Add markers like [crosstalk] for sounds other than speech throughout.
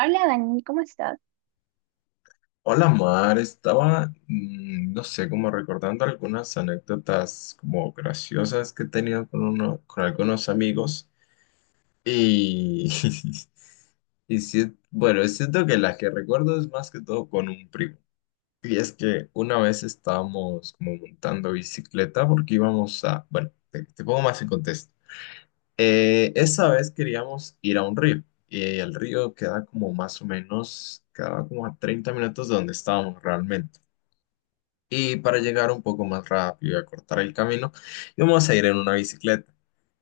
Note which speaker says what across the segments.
Speaker 1: Hola Dani, ¿cómo estás?
Speaker 2: Hola Mar, estaba, no sé, como recordando algunas anécdotas como graciosas que he tenido con algunos amigos y, [laughs] y sí, bueno, es cierto que la que recuerdo es más que todo con un primo. Y es que una vez estábamos como montando bicicleta porque íbamos a, bueno, te pongo más en contexto. Esa vez queríamos ir a un río y el río queda como más o menos, quedaba como a 30 minutos de donde estábamos realmente. Y para llegar un poco más rápido y acortar el camino, vamos a ir en una bicicleta.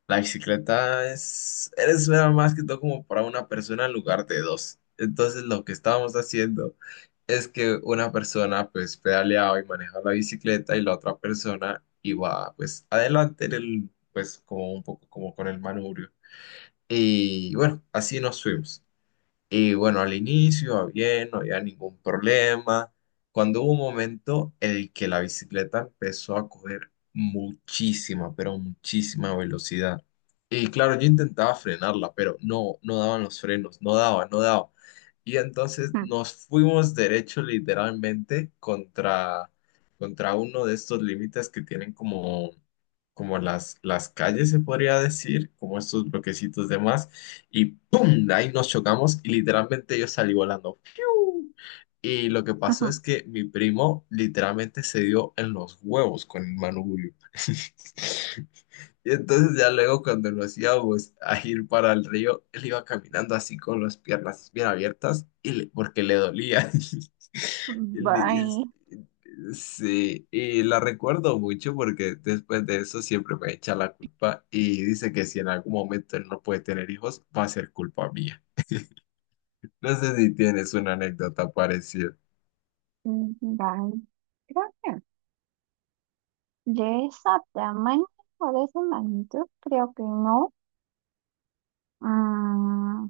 Speaker 2: La bicicleta es nada más que todo como para una persona en lugar de dos. Entonces lo que estábamos haciendo es que una persona pues pedaleaba y manejaba la bicicleta y la otra persona iba pues adelante en el, pues como un poco como con el manubrio. Y bueno, así nos fuimos. Y bueno, al inicio, bien, no había ningún problema. Cuando hubo un momento en el que la bicicleta empezó a coger muchísima, pero muchísima velocidad. Y claro, yo intentaba frenarla, pero no, no daban los frenos, no daba, no daba. Y entonces nos fuimos derecho literalmente contra uno de estos límites que tienen como las calles, se podría decir, como estos bloquecitos de más, y ¡pum! De ahí nos chocamos y literalmente yo salí volando. ¡Piu! Y lo que pasó
Speaker 1: Bye,
Speaker 2: es que mi primo literalmente se dio en los huevos con el manubrio. [laughs] Y entonces ya luego cuando nos íbamos a ir para el río, él iba caminando así con las piernas bien abiertas y porque le dolía. [laughs] Y le-
Speaker 1: bye.
Speaker 2: sí, y la recuerdo mucho porque después de eso siempre me echa la culpa y dice que si en algún momento él no puede tener hijos, va a ser culpa mía. No sé si tienes una anécdota parecida.
Speaker 1: Mm, Dani, creo que de esa tamaño o de esa magnitud, creo que no. Mm,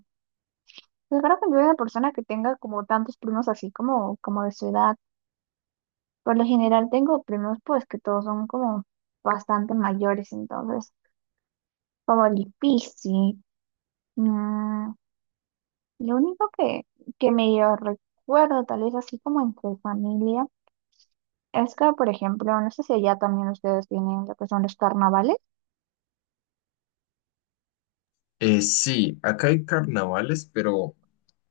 Speaker 1: yo creo que no soy una persona que tenga como tantos primos así como de su edad. Por lo general tengo primos pues que todos son como bastante mayores, entonces como difícil. Mm, lo único que medio recuerdo tal vez así como entre familia. Es que, por ejemplo, no sé si allá también ustedes tienen lo que son los carnavales.
Speaker 2: Sí, acá hay carnavales, pero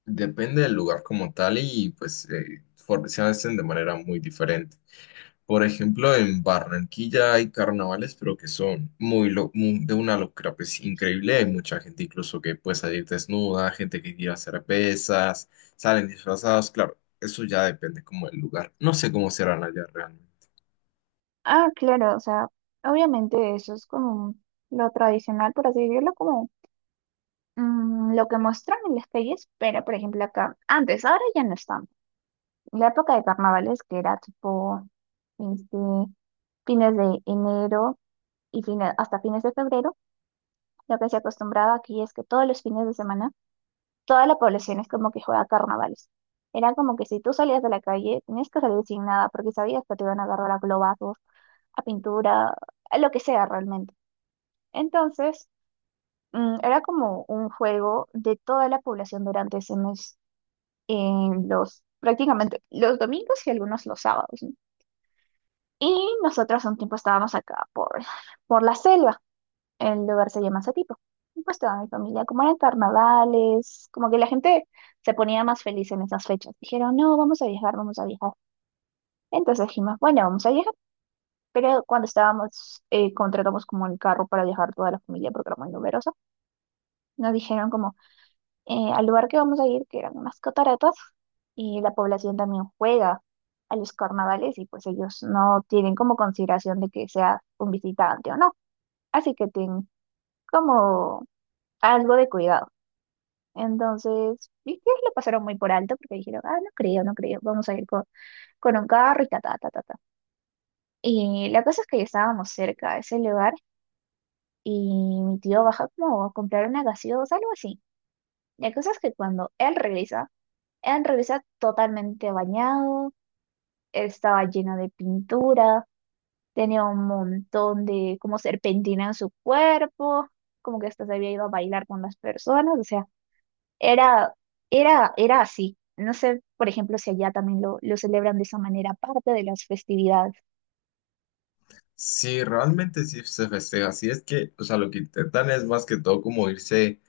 Speaker 2: depende del lugar como tal y pues se hacen de manera muy diferente. Por ejemplo, en Barranquilla hay carnavales, pero que son de una locura pues increíble. Hay mucha gente incluso que puede salir desnuda, gente que quiere hacer pesas, salen disfrazados. Claro, eso ya depende como del lugar. No sé cómo serán allá realmente.
Speaker 1: Ah, claro, o sea, obviamente eso es como lo tradicional, por así decirlo, como lo que muestran en las calles, pero por ejemplo acá, antes, ahora ya no están. La época de carnavales que era tipo este, fines de enero y fines, hasta fines de febrero, lo que se acostumbraba aquí es que todos los fines de semana toda la población es como que juega carnavales. Era como que si tú salías de la calle, tenías que salir sin nada, porque sabías que te iban a agarrar a globazos, a pintura, a lo que sea realmente. Entonces, era como un juego de toda la población durante ese mes, en los, prácticamente los domingos y algunos los sábados, ¿no? Y nosotros un tiempo estábamos acá por la selva. El lugar se llama Satipo. Y pues toda mi familia, como eran carnavales, como que la gente se ponía más feliz en esas fechas. Dijeron, no, vamos a viajar, vamos a viajar. Entonces dijimos, bueno, vamos a viajar. Pero cuando estábamos, contratamos como el carro para viajar toda la familia porque era muy numerosa, nos dijeron como al lugar que vamos a ir, que eran unas cataratas, y la población también juega a los carnavales y pues ellos no tienen como consideración de que sea un visitante o no. Así que tienen como algo de cuidado. Entonces, mis tíos lo pasaron muy por alto porque dijeron, ah, no creo, no creo, vamos a ir con un carro y ta, ta, ta, ta, ta. Y la cosa es que ya estábamos cerca de ese lugar y mi tío baja como a comprar una gaseosa, algo así. La cosa es que cuando él regresa totalmente bañado, estaba lleno de pintura, tenía un montón de como serpentina en su cuerpo, como que hasta se había ido a bailar con las personas, o sea. Era, era así. No sé, por ejemplo, si allá también lo celebran de esa manera, parte de las festividades.
Speaker 2: Sí, realmente sí se festeja. Así es que, o sea, lo que intentan es más que todo como irse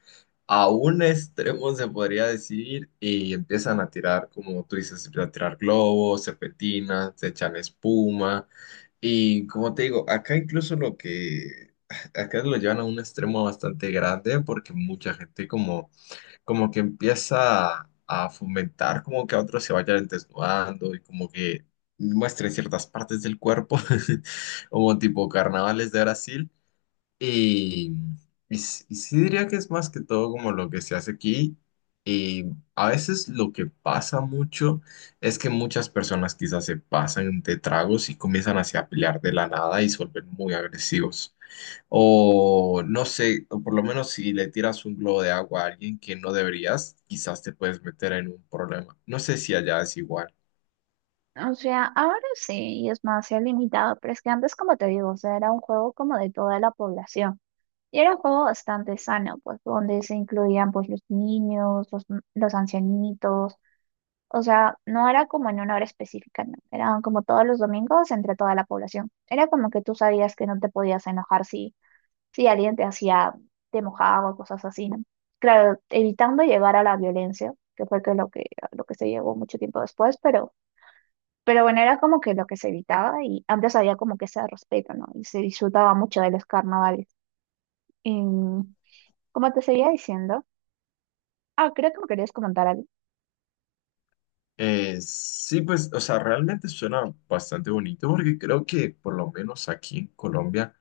Speaker 2: a un extremo, se podría decir, y empiezan a tirar, como tú dices, a tirar globos, serpentinas, se echan espuma, y como te digo, acá incluso lo que, acá lo llevan a un extremo bastante grande porque mucha gente como, como que empieza a fomentar como que a otros se vayan desnudando y como que muestren ciertas partes del cuerpo, [laughs] como tipo carnavales de Brasil. Y, y sí diría que es más que todo como lo que se hace aquí. Y a veces lo que pasa mucho es que muchas personas quizás se pasan de tragos y comienzan así a pelear de la nada y se vuelven muy agresivos. O no sé, o por lo menos si le tiras un globo de agua a alguien que no deberías, quizás te puedes meter en un problema. No sé si allá es igual.
Speaker 1: O sea, ahora sí, y es más, se ha limitado, pero es que antes, como te digo, o sea, era un juego como de toda la población. Y era un juego bastante sano, pues, donde se incluían, pues, los niños, los ancianitos. O sea, no era como en una hora específica, no. Eran como todos los domingos entre toda la población. Era como que tú sabías que no te podías enojar si. Sí, alguien te hacía, te mojaba, o cosas así, ¿no? Claro, evitando llegar a la violencia, que fue que lo que, lo que se llegó mucho tiempo después, pero bueno, era como que lo que se evitaba y antes había como que ese respeto, ¿no? Y se disfrutaba mucho de los carnavales. Y, como te seguía diciendo, ah, creo que me querías comentar algo.
Speaker 2: Sí, pues, o sea, realmente suena bastante bonito porque creo que por lo menos aquí en Colombia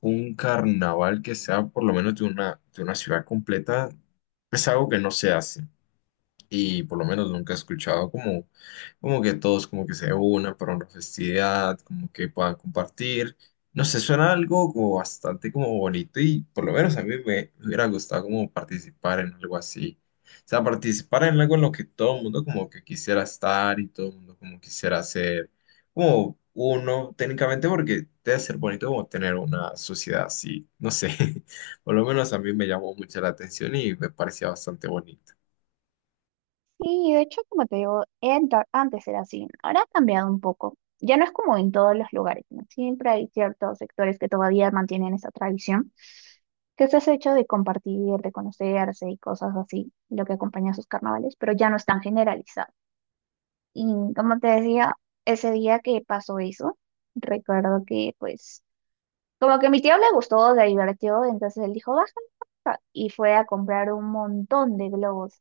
Speaker 2: un carnaval que sea por lo menos de una ciudad completa es algo que no se hace y por lo menos nunca he escuchado como, como que todos como que se unan para una festividad, como que puedan compartir. No sé, suena algo como bastante como bonito y por lo menos a mí me hubiera gustado como participar en algo así. O sea, participar en algo en lo que todo el mundo como que quisiera estar y todo el mundo como quisiera ser como uno técnicamente porque debe ser bonito como tener una sociedad así, no sé. [laughs] Por lo menos a mí me llamó mucho la atención y me parecía bastante bonito.
Speaker 1: Sí, de hecho, como te digo, antes era así, ahora ha cambiado un poco. Ya no es como en todos los lugares, ¿no? Siempre hay ciertos sectores que todavía mantienen esa tradición, que es ese hecho de compartir, de conocerse y cosas así, lo que acompaña a sus carnavales, pero ya no es tan generalizado. Y como te decía, ese día que pasó eso, recuerdo que pues como que a mi tío le gustó, le divirtió, entonces él dijo, baja, y fue a comprar un montón de globos.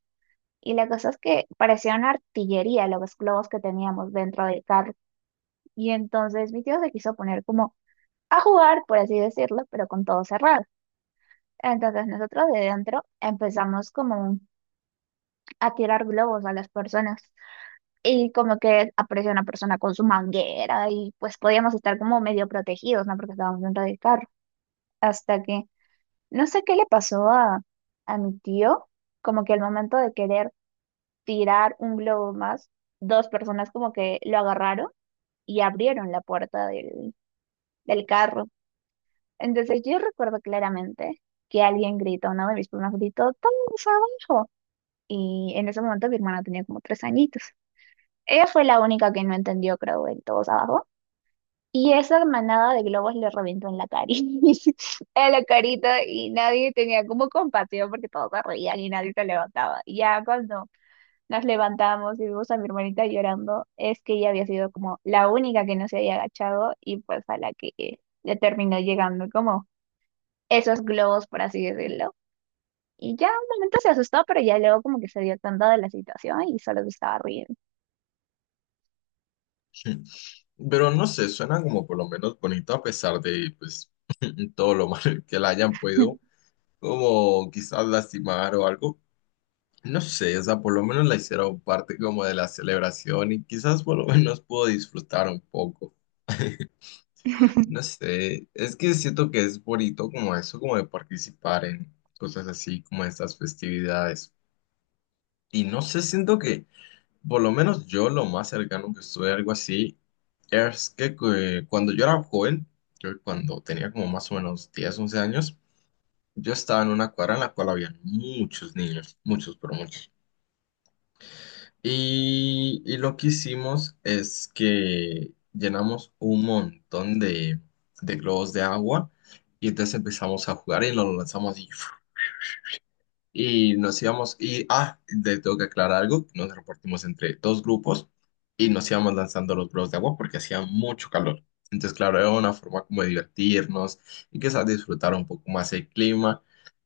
Speaker 1: Y la cosa es que parecía una artillería los globos que teníamos dentro del carro. Y entonces mi tío se quiso poner como a jugar, por así decirlo, pero con todo cerrado. Entonces nosotros de dentro empezamos como a tirar globos a las personas. Y como que apareció una persona con su manguera y pues podíamos estar como medio protegidos, ¿no? Porque estábamos dentro del carro. Hasta que no sé qué le pasó a mi tío, como que al momento de querer tirar un globo más, dos personas como que lo agarraron y abrieron la puerta del carro. Entonces yo recuerdo claramente que alguien gritó, uno de mis primas gritó, «¡Todos abajo!». Y en ese momento mi hermana tenía como tres añitos. Ella fue la única que no entendió, creo, el todos abajo. Y esa manada de globos le reventó en la [laughs] en la carita, y nadie tenía como compasión porque todos se reían y nadie se levantaba. Y ya cuando nos levantamos y vimos a mi hermanita llorando, es que ella había sido como la única que no se había agachado y pues a la que le terminó llegando como esos globos, por así decirlo. Y ya un momento se asustó, pero ya luego como que se dio cuenta de la situación y solo se estaba riendo.
Speaker 2: Pero no sé, suena como por lo menos bonito a pesar de pues [laughs] todo lo mal que la hayan podido, como quizás lastimar o algo. No sé, o sea, por lo menos la hicieron parte como de la celebración y quizás por lo [laughs] menos pudo disfrutar un poco. No sé, es que siento que es bonito como eso, como de participar en cosas así, como estas festividades. Y no sé, siento que por lo menos yo lo más cercano que estuve a algo así es que cuando yo era joven, yo cuando tenía como más o menos 10 11 años, yo estaba en una cuadra en la cual había muchos niños, muchos, pero muchos. Y lo que hicimos es que llenamos un montón de globos de agua y entonces empezamos a jugar y los lanzamos así. Y nos íbamos, tengo que aclarar algo, nos repartimos entre dos grupos y nos íbamos lanzando los globos de agua porque hacía mucho calor. Entonces, claro, era una forma como de divertirnos y quizás disfrutar un poco más el clima.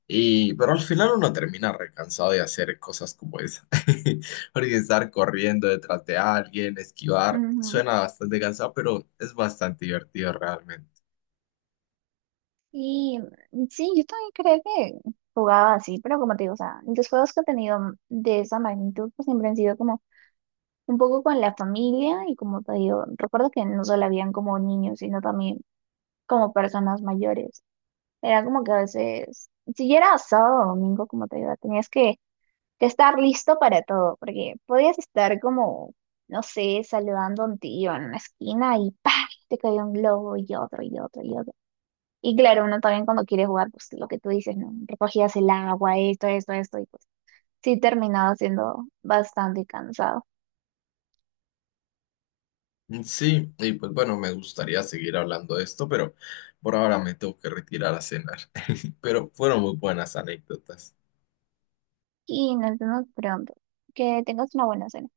Speaker 2: Y, pero al final uno termina recansado de hacer cosas como esa. [laughs] Porque estar corriendo detrás de alguien, esquivar,
Speaker 1: Ujú.
Speaker 2: suena bastante cansado, pero es bastante divertido realmente.
Speaker 1: Y sí, yo también creo que jugaba así, pero como te digo, o sea, los juegos que he tenido de esa magnitud pues siempre han sido como un poco con la familia y como te digo, recuerdo que no solo habían como niños, sino también como personas mayores. Era como que a veces, si era sábado o domingo, como te digo, tenías que estar listo para todo, porque podías estar como, no sé, saludando a un tío en una esquina y ¡pah! Te caía un globo y otro y otro y otro. Y claro, uno también cuando quiere jugar, pues lo que tú dices, ¿no? Recogías el agua, esto, y pues sí terminaba siendo bastante cansado.
Speaker 2: Sí, y pues bueno, me gustaría seguir hablando de esto, pero por ahora me tengo que retirar a cenar. [laughs] Pero fueron muy buenas anécdotas.
Speaker 1: Y nos vemos pronto. Que tengas una buena cena.